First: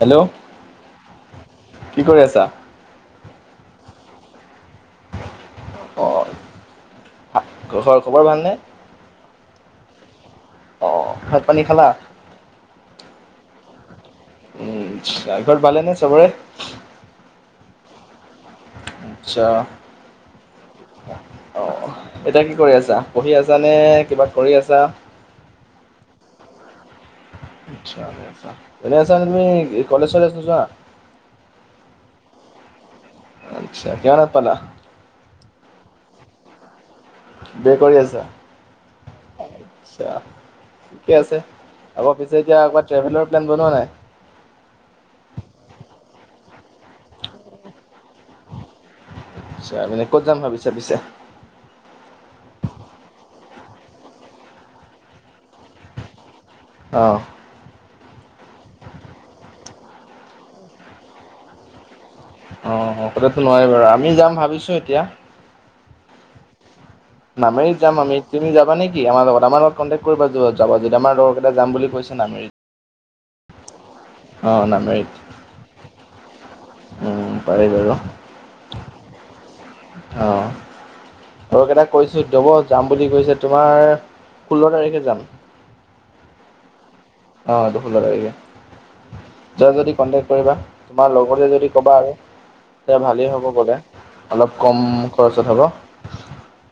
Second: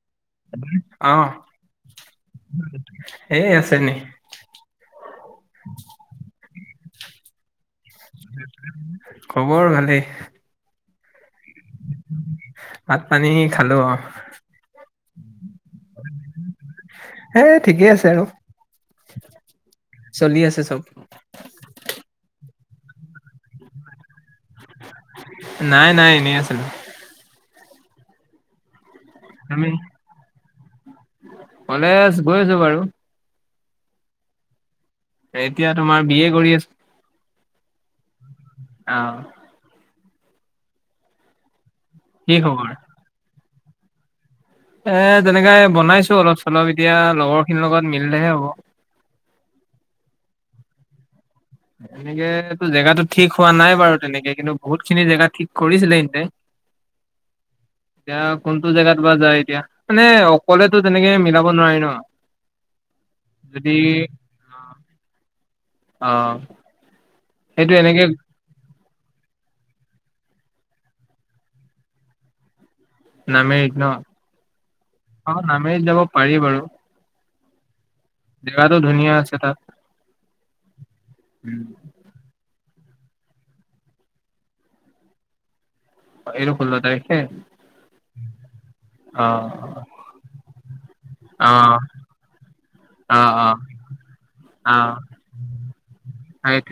Hello আহ কি কৰি আছা এই আছে নি? অ'। খবৰ ভালেই। অ' ভাত পানী খালা? ভাত পানী খালো অ'। ঘাৰপাৰ পালে নে চবৰে? সেই ঠিকেই আছে আৰু। আচছা। চলি আছে চব অ' এতিয়া কি কৰি আছা, পঢ়ি আছা নে কিবা কৰি আছা? নাই নাই এনেই আছিলোঁ। ভালে আছ নে তুমি কলেজ থলেচ নোযোৱা? কলেজ গৈ আছোঁ বাৰু। আচ্ছা কিমানত পালা? এতিয়া তোমাৰ বি এ কৰি আছোঁ। বে কৰি আছা। অ'। আছা ঠিকে আছে, আকৌ কি পিছে এতিয়া খবৰ একো ট্ৰেভেলৰ প্লেন বনোৱা নাই? এ তেনেকে বনাইছো অলপ চলপ এতিয়া লগৰ খিনিৰ লগত মিলিলেহে হ'ব। আটচা মানে ক'ত যাম ভাবিছা পিছে? এনেকো জেগাতটো ঠিক হোৱা নাই বাৰু তেনেকে কিন্তু বহুত খিনি জেগা ঠিক কৰিছিলে হিন্তে। অহ। এতিয়া কোনটো জেগাত বা যায় এতিয়া। মানে অকলেতো তেনেকে মিলাব নোৱাৰি ন'। অ' অকলেটো নোৱাৰি যদি বাৰু, আমি যাম ভাবিছোঁ এতিয়া। অ'। সেইটো নামেৰিত যাম এনেকে আমি। তুমি যাবা নেকি আমাৰ লগত? আমাৰ লগত কনটেক কৰিবা জাবা যদি আমাৰ লগৰকেইটা যাম বুলি কৈছে নামেৰিত। নামেৰিত ন' অঁ নামেৰিত অ', নামেৰিত যাব পাৰি বাৰু। পাৰি বাৰু জেগাটো ধুনীয়া আছে তাত। অ। [inaudible] আৰু‌ কেইটা কৈছো যব যাম বুলি কৈছে তোমাৰ ষোল্ল তাৰিখে যাম। এইটো ষোল্ল তাৰিখ? অ এইটো ষোল্ল তাৰিখে। যোৱা অ', যদি কণ্টেক্ট কৰিবা তোমাৰ লগৰে যদি অ', কবা আৰু। এতিয়া ভালেই হ'ব অ', অ', গ'লে, অলপ কম খৰচত হ'ব। আগ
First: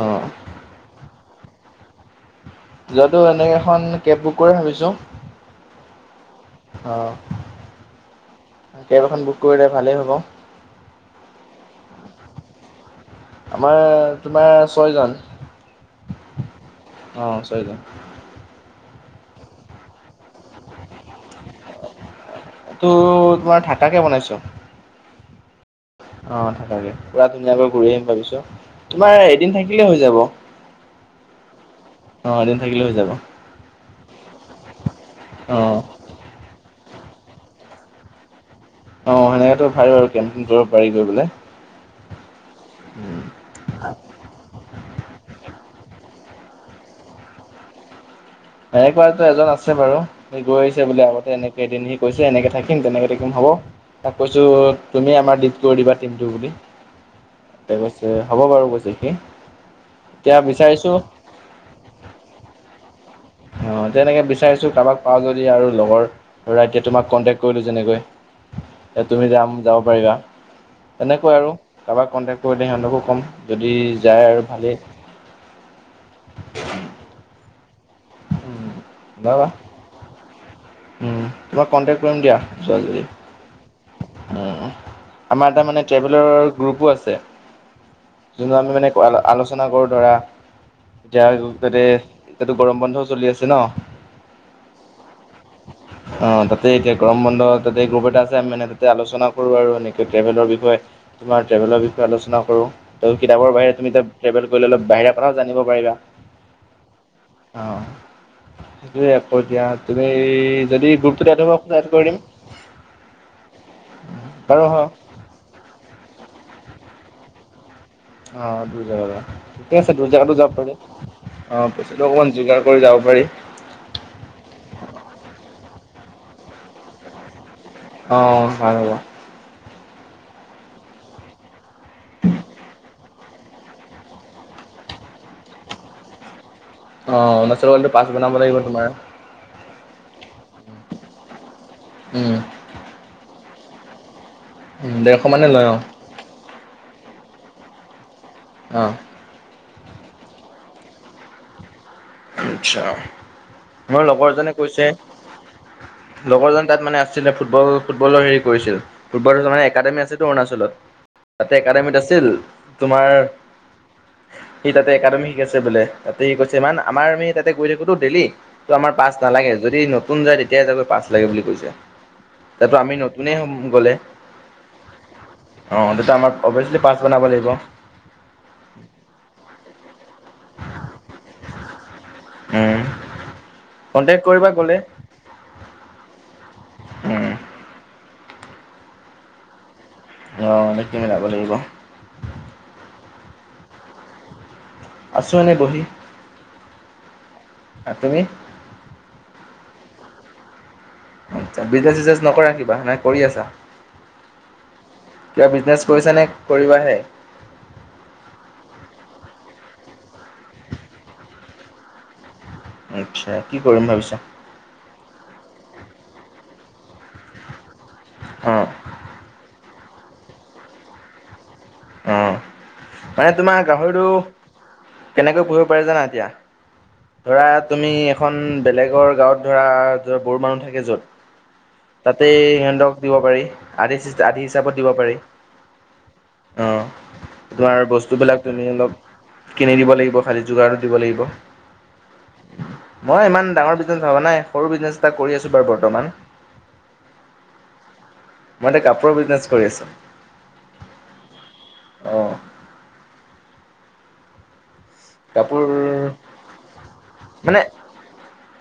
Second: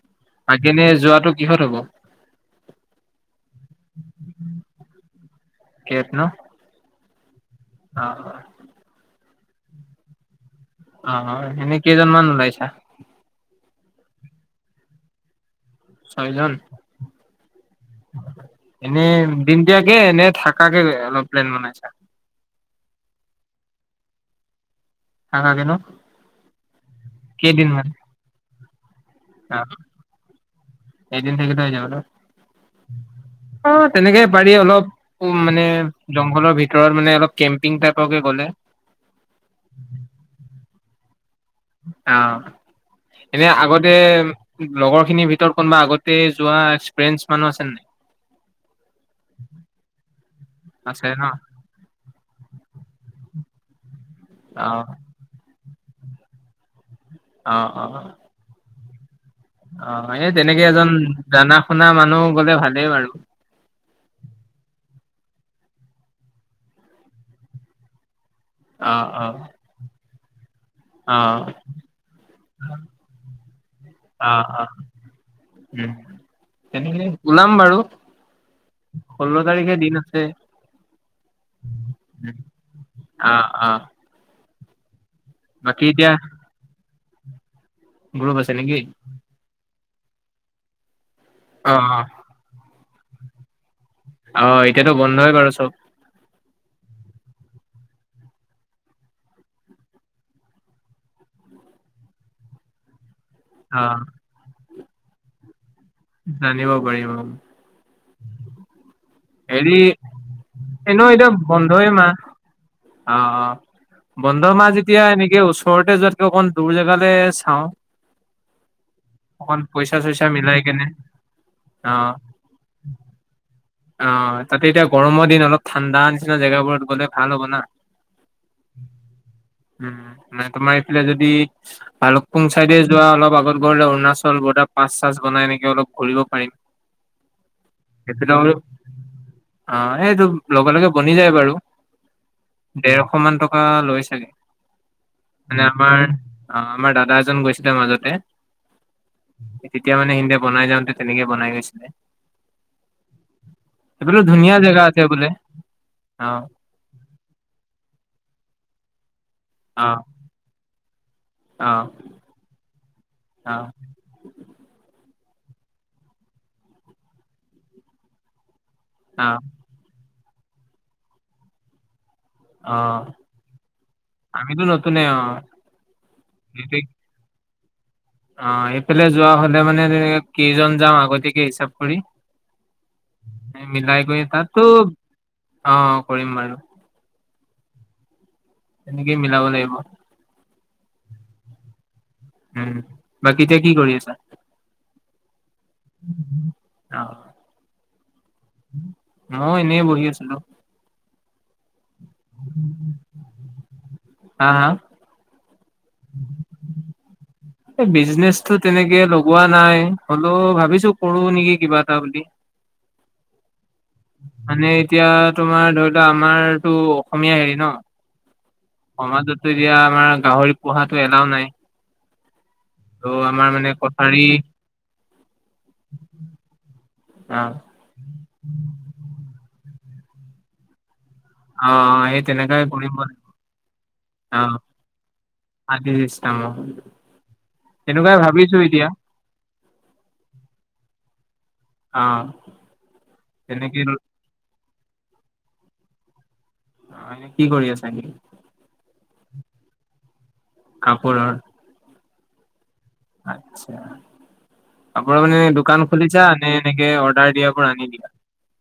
অঁ দিনে যোৱাটো কিহত হ'ব? যোৱাটো এনে এখন কেব বুক কৰিম ভাবিছোঁ। কেব ন? অঁ। অ। কেব এখন বুক কৰিলে ভালেই হ'ব। অ এনেই কেইজনমান ওলাইছা? আমাৰ তোমাৰ ছয়জন। ছয়জন? অঁ ছয়জন এনে দিনটিয়াকে নে থাকাকে প্লেন বনাইছা? টো তোমাৰ থাকাকে বনাইছো। থাকাকে ন? অ থাকাকে, পুৰা কেইদিন ধুনীয়াকৈ মান? ঘূৰি আহিম ভাবিছো। তোমাৰ এদিন অ', থাকিলে হৈ যাব, এদিন থাকিলে হৈ যাব ন? অ এদিন থাকিলে হৈ যাব। অ তেনেকে পাৰি অলপ উ অ মানে জংঘলৰ ভিতৰত মানে অলপ কেম্পিং টাইপৰকৈ গ'লে। অ সেনেকেতো ভালে হ'ল কেম্পিং কৰিব পাৰি গৈ পেলাই। অ, এনে আগতে লগৰ খিনিৰ ভিতৰত কোনোবা আগতে যোৱা এনেকুৱাতো এজন আছে বাৰু, সি গৈ আহিছে বোলে আছে ন আগতে এনেক এদিন সি কৈছে এনেকৈ থাকিম তেনেকৈ থাকিম হ'ব, তাক কৈছোঁ অ তুমি আমাৰ দি কৰি দিবা টিমটো বুলি, অ তাই অ কৈছে হ'ব বাৰু কৈছে সি। অ এই এতিয়া তেনেকে এজন বিচাৰিছো জানা শুনা মানুহ গলে ভালেই বাৰু। অ তেনেকৈ বিচাৰিছোঁ কাৰোবাক পাওঁ যদি আৰু লগৰ ল'ৰা এতিয়া তোমাক কণ্টেক্ট কৰিলোঁ যেনেকৈ। অ এ অ তুমি যাম যাব পাৰিবা, অ তেনেকৈ আৰু কাৰোবাক কন্টেক্ট কৰিলে সিহঁতকো ক'ম। যদি যায় অ, আৰু অ, ভালেই উম, তেনেহলে ওলাম বাৰু। ষোল্ল তাৰিখে দিন আছে। উম, তোমাক কণ্টেক্ট কৰিম দিয়া যোৱা যদি। আ, আ। উ আমাৰ এটা মানে এতিয়া ট্ৰেভেলৰৰ গ্ৰুপো আছে। গ্ৰুপ আছে যোনটো আমি নেকি? মানে আ আলোচ চনা কৰো ধৰা, এতিয়া অ তাতে অ এতিয়াতো গৰম বন্ধও চলি আছে ন। অ এতিয়াতো বন্ধই বাৰু চব। অ তাতে এতিয়া গ্ৰম বন্ধ তাতে গ্ৰুপ এটা তাতে আলোচনা কৰোঁ আৰু এনেকৈ ট্ৰেভেলৰ বিষয়ে, তোমাৰ ট্ৰেভেলৰ বিষয়ে আলোচনা কৰোঁ। ত কিতাপৰ বাহিৰে অ তুমি তাত ট্ৰেভেল কৰিলে অলপ বাহিৰা কথাও জানিব পাৰিবা। জানিব পাৰিম অ। অ, সেইটোৱে আকৌ এতিয়া হেৰি তুমি যদি এনেও এতিয়া গ্ৰুপটোত এড হ'ব খোজা বন্ধই এড কৰি মাহ দিম। অ, অ, বন্ধ বাৰু মাহ হ যেতিয়া এনেকে ওচ চৰতে যোৱাতকে অকণ দূৰ জেগালৈ চাওঁ। অ দূৰ জেগালৈ, অকণ ঠিকে আছে পইচা দূৰ চইচা জাগাতো যাব মিলাই পাৰে, কেনে অ অ পিছত অকণমান যোগাৰ কৰি যাব পাৰি। অ, তাতে এতিয়া গৰমৰ দিন অলপ ঠাণ্ডা নিচিনা জেগাবোৰত গলে ভাল হ'ব না। অ, ভাল হ'ব। উম, মানে তোমাৰ এইফালে যদি ভালুকপুং চাইডে যোৱা অলপ আগত। ৰ অৰুণাচল বৰ্ডাৰ পাছ চা বাই এনেক অলপ ঘৰি পাৰিম। অৰুণাচলৱলটো পাচ সেইফালে বনাব লাগিব তোমাৰ। অ, এইটো লগে লগে বনি যায় বাৰু। উম, ডেৰশ মান টকা লৈ চাগে ডেৰশ লয় মানে অঁ আমাৰ। অ, আমাৰ দাদা এজন গৈছিলে মাজতে। অ, তেতিয়া মানে সেইে বনাই যাওঁতে তেনেকে বনাই গৈছিলে। আটছা মোৰ সেইফালে লগৰ এজনে ধুনীয়া জেগা কৈছে আছে বোলে অ লগৰ জন। তাত মানে আছিলে ফুটবল ফুটবলৰ হেৰি কৰিছিল। ফুটবল মানে অ একাডেমি আছেতো অৰুণাচলত তাতে অঁ একাডেমীত আছিল তোমাৰ। অঁ সি তাতে একাডেমী শিকাইছে বোলে। তাতে সি কৈছে ইমান আমাৰ আমি তাতে গৈ থাকোতো ডেইলি। তটো আমাৰ পাঁচ অঁ নালাগে যদি নতুন যায় তেতিয়াই চাগৈ পাঁচ লাগে বুলি কৈছে। তাতো আমি অঁ নতুনে গলে আমিতো নতুনে অঁ অ, ত আমাৰ অভাচল প বনাব লাগিব। অ, এইফালে যোৱা হ'লে মানে কেইজন যাম আগতীয়াকে হিচাপ কৰি। উম মিলাই কন্টেক্ট কৰি কৰিবা তাতো গ'লে অ, কৰিম বাৰু। উম, তেনেকেই মিলাব লাগিব। অ, মনেকৈ মিলাব লাগিব। উম, বাকী এতিয়া কি কৰি আছা। আছোঁ এনে বহি, আপোনি? ম এনেই বহি আছিলো। আচ্ছা বিজ নকৰা কিবা, নাই কৰি আছা হা হা কিবা বিজনেছ কৰিছা নে কৰিবাহে। এই বিজনেচ টো তেনেকে লগোৱা নাই হলেও ভাবিছো কৰো নেকি কিবা এটা বুলি। আচ্ছা কি কৰিম ভাবিছা। মানে এতিয়া তোমাৰ ধৰি লোৱা আমাৰতো অসমীয়া হেৰি ন। অ, সমাজতো এতিয়া আমাৰ গাহৰি পোহাটো এলাও নাই। অ', ত' মানে আমাৰ তোমাৰ গাহৰিটো কছাৰী কেনেকৈ পুহিব পাৰে জানা? এতিয়া, ধৰা অঁ তুমি এখন বেলেগৰ গাঁৱত, ধৰা য বড়ো মানুহ থাকে য'ত অ', সেই তাতেই তেনেকাই কৰিব সিহঁতক দিব লাগিব। পাৰি, আদি আদি হিচাপত দিব পাৰি। আদি চিষ্টেমত, অ তোমাৰ বস্তুবিলাক তুমি অলপ, কিনি দিব লাগিব, খালি যোগাৰতো দিব লাগিব। অ, মই ইমান ডাঙৰ তেনেকে বিজনেছ ভবা নাই। সৰু বিজনেছ এটা কৰি আছোঁ বাৰু বৰ্তমান। হয়, নেকি কি কৰি আছা? মই কাপোৰৰ বিজনেছ কৰি আছোঁ। কাপোৰৰ, অ আচ্ছা কাপোৰ মানে দোকান খুলিছা? নে এনেকে অৰ্ডাৰ মানে দিয়াবোৰ আনি দিবা?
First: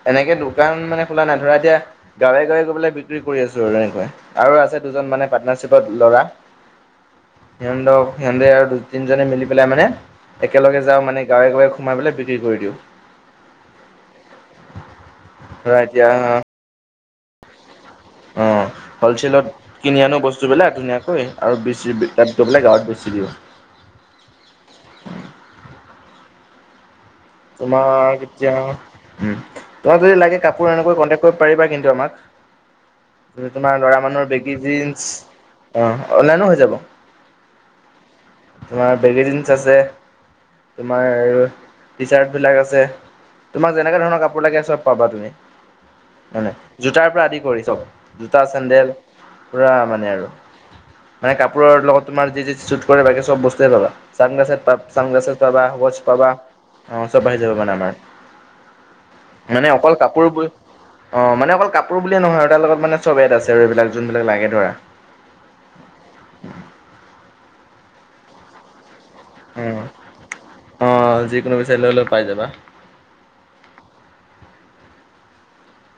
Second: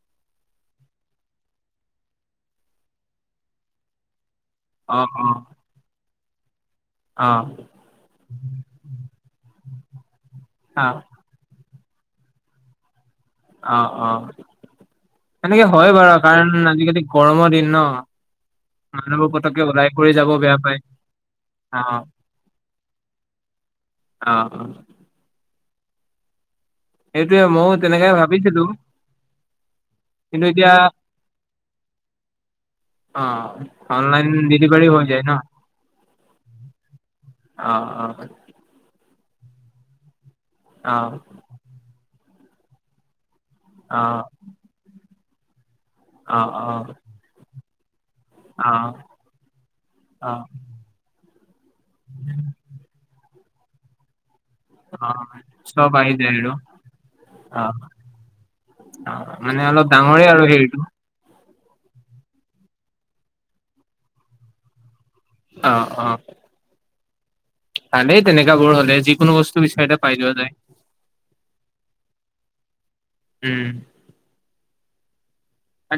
এনেকে দোকান মানে খোলা নাই। ধৰা এতিয়া গাঁৱে গাঁৱে গৈ পেলাই বিক্ৰী কৰি আছোঁ আৰু এনেকে। আৰু আছে অ', দুজন মানে অ', পাৰ্টনাৰশ্বিপত ল'ৰা। অ, সিহঁতক, সিহঁতে আৰু দুই তিনিজনে মিলি পেলাই মানে একেলগে অ', যাওঁ মানে। গাঁৱে গাঁৱে সোমাই পেলাই বিক্ৰী কৰি দিওঁ। অ', অ, সেনেকে ধৰা হয় এতিয়া বাৰু কাৰণ আজিকালি গৰমৰ দিন ন? অঁ মানুহবিলাকে হ'লচেলত পটকে কিনি আনো বস্তুবিলাক ধুনীয়াকৈ আৰু অ', বেছি অ', তাত গৈ পেলাই গাঁৱত বেছি দিওঁ। অ', অ'। সেইটোয়ে ময়ো তেনেকে তোমাক এতিয়া ভাবিছিলো উম তোমাক যদি লাগে কিন্তু কাপোৰ এতিয়া এনেকৈ কন্টেক্ট কৰিব পাৰিবা কিন্তু আমাক। অ', [inaudible] তোমাৰ ল'ৰা অনলাইন মানুহৰ বেগী ডেলিভাৰী হৈ জীনচ্ যায় ন' আহ অনলাইনো হৈ যাব। অ', অ'। তোমাৰ বেগিজিনছ আছে, তোমাৰ অ', টি চাৰ্টবিলাক আছে। তোমাক যেনেকুৱা অ', ধৰণৰ কাপোৰ লাগে চব পাবা তুমি, হয় নাই অ', অ'। জোতাৰ পৰা আদি কৰি চব। জোতা, চেন্ডেল অ', পুৰা মানে আৰু। অ', মানে কাপোৰৰ লগত তোমাৰ যি যি চুট কৰে, বাকী চব বস্তুৱে পাবা। চানগ্লাচেচ পা অ', চানগ্লাচেচ পাবা, চব ওৱাছ আহি যায় পাবা। আৰু অ', চব পায় যাব মানে অ', আমাৰ, অ', মানে অলপ অকল ডাঙৰে আৰু কাপোৰবোৰে হেৰিটো অ', মানে অকল কাপোৰ বুলিয়ে নহয় আৰু তাৰ লগত মানে চব এড আছে আৰু এইবিলাক যোনবিলাক লাগে ধৰা। অ', অ'। ভালেই তেনেকাবোৰ হ'লে যি কোনো বস্তু উম বিচাৰোতে পাই যোৱা যায়। অ যিকোনো বিচাৰিলে হ'লেও পাই যাবা উম।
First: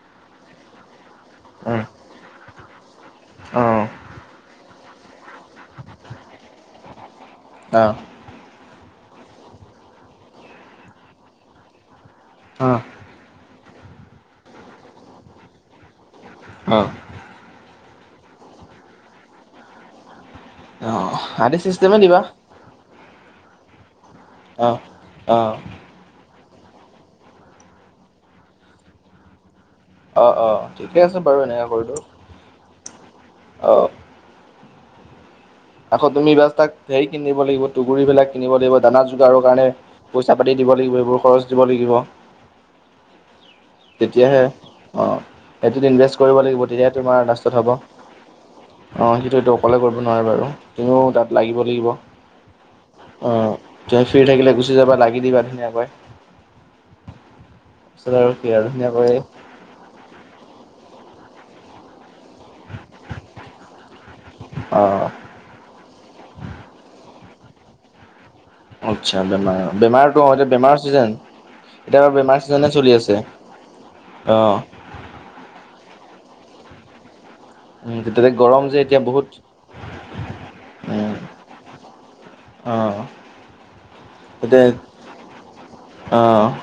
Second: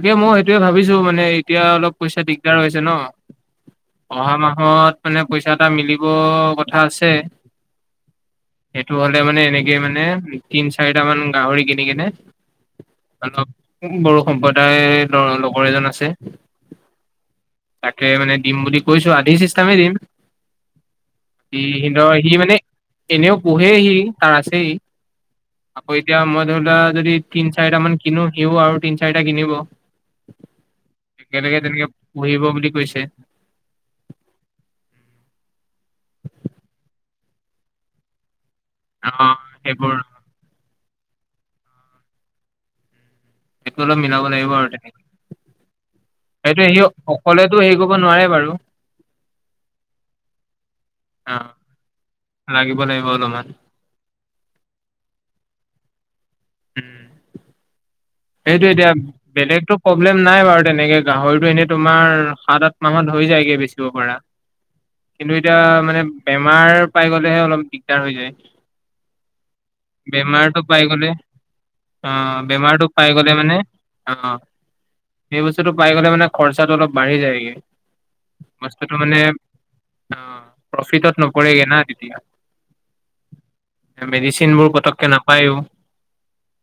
তাকে মই সেইটোৱে ভাবিছোঁ মানে এতিয়া উম অলপ পইচা দিগদাৰ হৈছে ন, অ অহা মাহত মানে পইচা এটা মিলিব কথা আছে। অ'। সেইটো হ'লে মানে এনেকে মানে তিন চাৰিটা মান গাহৰি কিনি কেনে। অ'। অলপ বড়ো সম্প্ৰদায় লগ লগৰ এজন আছে। অ'। তাকে মানে দিম বুলি কৈছোঁ, আধি চিষ্টতেমেই দিম। অ আদি সি চিষ্টেমে দিবা সিহঁতৰ সি মানে এনেও পুহেই সি তাৰ আছেই। অ অ আকৌ, এতিয়া মই ধৰি লোৱা যদি তিন চাৰিটা মান কিনো, সিও আৰু তিনি চাৰিটা মান কিনিব। অ', অ', ঠিকে আছে বাৰু, এনেকুৱা কৰিলেও। পহিব বুলি কৈছে। অ'। আকৌ তুমি এইবাৰ তাক হেৰি কিনিব লাগিব তুকুৰিবিলাক কিনিব লাগিব দানা অ যোগাৰৰ কাৰণে সেইবোৰ। পইচা পাতি দিব লাগিব এইবোৰ খৰচ দিব লাগিব। সেইটো অলপ মিলাব তেতিয়াহে লাগিব আৰু তেনেকে অ'। সেইটোত ইনভেষ্ট কৰিব লাগিব সেইটো সি তেতিয়া তোমাৰ লাষ্টত অকলেতো হ'ব। হেৰি অ', কৰিব নোৱাৰে বাৰু সেইটো এইটো অকলে কৰিব নোৱাৰে বাৰু তুমিও অ। তাত লাগিব লাগিব। লাগিব লাগিব অলপমান। ফ্ৰি থাকিলে গুচি যাবা লাগি দিবা ধুনীয়াকৈ। উম। তাৰপিছত আৰু কি আৰু সেইটো এতিয়া ধুনীয়াকৈ বেলেগতো প্ৰব্লেম নাই বাৰু তেনেকৈ গাহৰিটো এনেই তোমাৰ সাত আঠ মাহত হৈ যায়গৈ বেচিব পাৰা। অঁ কিন্তু এতিয়া মানে বেমাৰ পাই গ'লেহে অলপ দিগদাৰ হৈ যায়। আচ্ছা বেমাৰ বেমাৰতো অ' এতিয়া বেমাৰটো বেমাৰৰ পাই গ'লে চিজন অ এতিয়া বেমাৰ চিজনে বেমাৰটো চলি পাই আছে গ'লে মানে অ' অঁ সেই বস্তুটো পাই গ'লে মানে খৰচাটো অলপ বাঢ়ি যায় গে। উম, তেতিয়াতে গৰম যে এতিয়া বহুত। অ', প্ৰফিটত নকৰেগে না তেতিয়া। অঁ মেডিচিনবোৰ পতকে নাপায়ো। অ'।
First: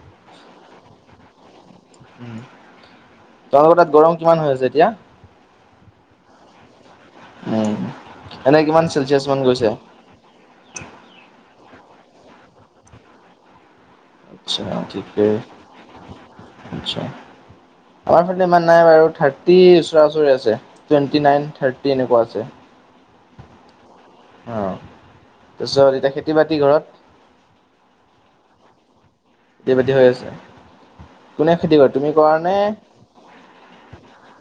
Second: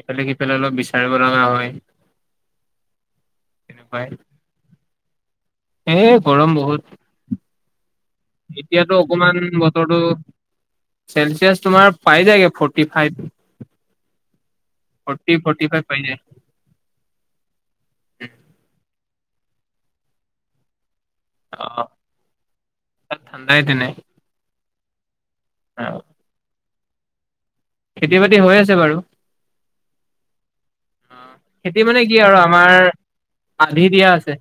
এইফালে সিফালে অলপ বিচাৰিব লগা হয়। উম, তোমালোকৰ তাত তেনেকুৱাই গৰম কিমান হৈ আছে এতিয়া? এ গৰম বহুত। উম। এনে কিমান এতিয়াতো চেলচিয়াছ অকমান মান গৈছে? বতৰটো। চেলচিয়াছ তোমাৰ পাই যায়গে ফৰ্টি ফাইভ। আচ্ছা ঠিকে ফৰ্টি ফৰ্টী ফাইভ পাই যায়। [unintelligible] আমাৰ ইফালে মানে থাৰ্টি ওচৰাওচৰি আছে। টুৱেণ্টি নাইন অ থাৰ্টি এনেকুৱা আছে। ঠাণ্ডাই তেনে। অ অ তাৰপিছত এতিয়া খেতি বাতি ঘৰত। খেতি বাতি হৈ আছে বাৰু। খেতি বাতি হৈ আছে। অ কোনে খেতি কৰে মানে তুমি কি কৰা আৰু নে? আমাৰ আধি দিয়া আছে।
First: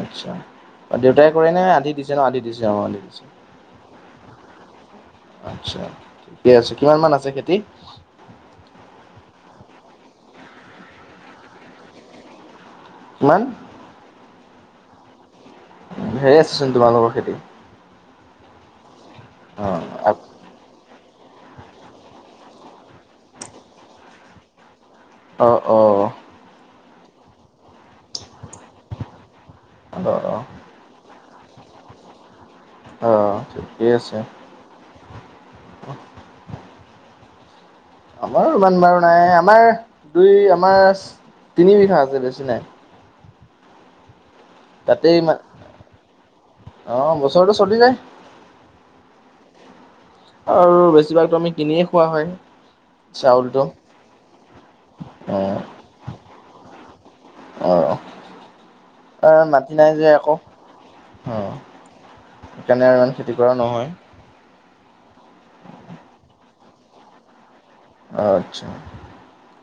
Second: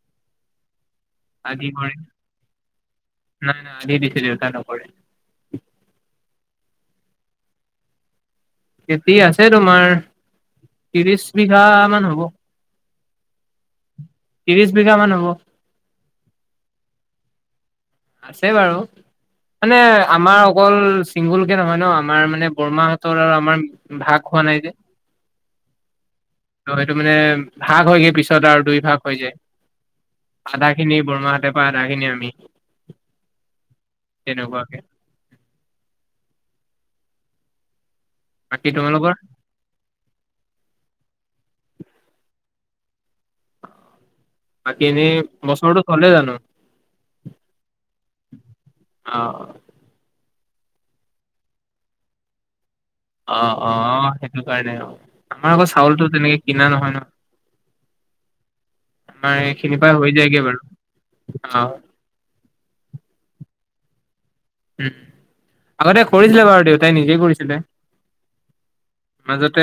আচ্ছা। দেউতাই কৰে নে আধি দিছে ন আধি দিছে অ আধি দিছে। নাই নাই আধি দিছে দেউতা নকৰে আচ্ছা ঠিকে আছে কিমান মান আছে খেতি। খেতি আছে তোমাৰ ত্ৰিশ বিঘা মান হ'ব। কিমান। ত্ৰিশ বিঘা মান হ'ব। ধেৰ চোন তোমালোকৰ খেতি। আছে বাৰু মানে অ' অ' আমাৰ অকল। চিংগুল কে নহয় নহ আমাৰ মানে বৰমাহঁতৰ আৰু আমাৰ ভাগ হোৱা নাই যে। অ, অ। ত' সেইটো মানে ভাগ হয়গৈ পিছত আৰু দুই ভাগ হৈ যায়। অ। আধা খিনি বৰমাহঁতে পায় আধা খিনি আমি। অ ঠিকে আছে। [unintelligible] আমাৰো বাকী ইমান বাৰু তোমালোকৰ নাই আমাৰ দুই আমাৰ তিনি বিঘা আছে বেছি নাই। বাকী তাতে এনেই ইমান বছৰটো চলে জানোঁ। অ বছৰটো চলি যায় [inaudible] অ। আৰু বেছিভাগতো আমি কিনিয়ে খোৱা হয়। অ, চাউলটো অ অ সেইটো কাৰণে অ আমাৰ আকৌ চাউলটো তেনেকে কিনা নহয় নহ। অ অ আমাৰ মাটি এইখিনিৰ নাই পৰা যে হৈ আকৌ যায়গে বাৰু অ। সেইকাৰণে আৰু ইমান খেতি কৰা নহয়। উম আগতে কৰিছিলে বাৰু দেউতাই নিজে কৰিছিলে। আচ্ছা। মাজতে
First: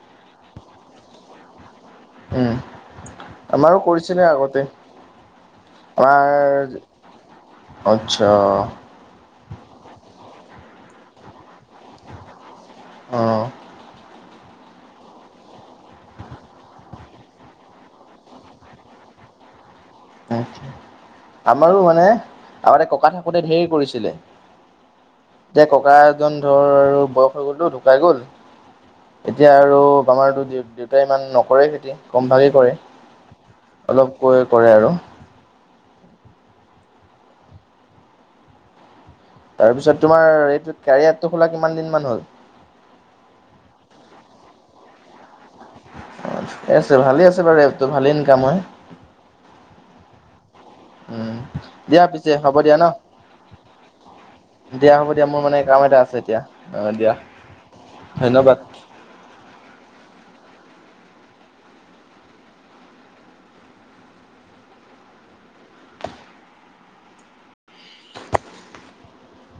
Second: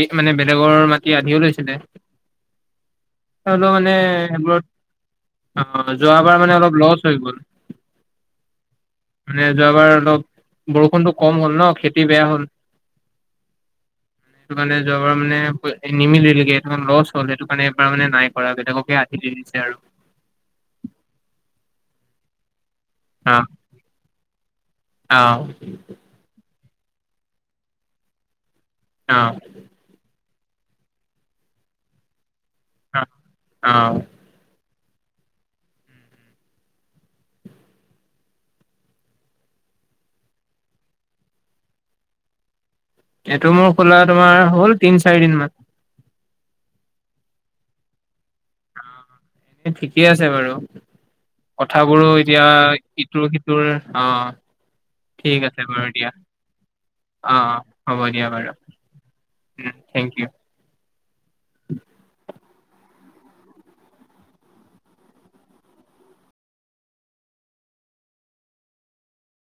বিঘ মানে বেলেগৰ মাটি আধিও লৈছিলে। উম। হ'লেও আমাৰো মানে কৰিছেনে আগতে সেইবোৰত অ যোৱাবাৰ মানে অলপ আমাৰ। লচ হৈ গ'ল আচ্ছা। মানে যোৱাবাৰ অলপ বৰষুণটো কম হ'ল নহ খেতি বেয়া হ'ল। অ [inaudible] সেইটো কাৰণে যোৱাবাৰ মানে নিমিলিলগে [unintelligible] লছ হ'ল সেইটো কাৰণে এবাৰ মানে নাই কৰা বেলেগকে আধি। দিছে আৰু। আমাৰো মানে আগতে ককা অ থাকোঁতে ধেৰ কৰিছিলে। অ এতিয়া ককা এজন ধৰ আৰু বয়স হৈ গ'লটো ঢুকাই গ'ল অ এতিয়া আৰ আৰু আমাৰ দেউতাই ইমান নকৰে খেতি কমভাগেই কৰে। অ, অ। [unintelligible] কৰে আৰু। তাৰপিছত তোমাৰ এইটো কাৰইয়া এপটো খোলা কিমান দিন মান হ'ল। এইটো মোৰ খোলা তোমাৰ হ'ল তিনি চাৰি দিন মান। [unintelligible] আছে ভালে আছে বাৰু এপটো ভালে ইনকাম হয়। ঠিকেই আছে বাৰু উম দিয়া কথাবোৰো পিছে এতিয়া হ'ব দিয়া ন ইটোৰ সিটোৰ অ দিয়া হ'ব দিয়া মোৰ ঠিক মানে আছে কাম এটা বাৰু দিয়া এতিয়া দিয়া অ হ'ব দিয়া বাৰু। ধন্যবাদ উম থেংক ইউ।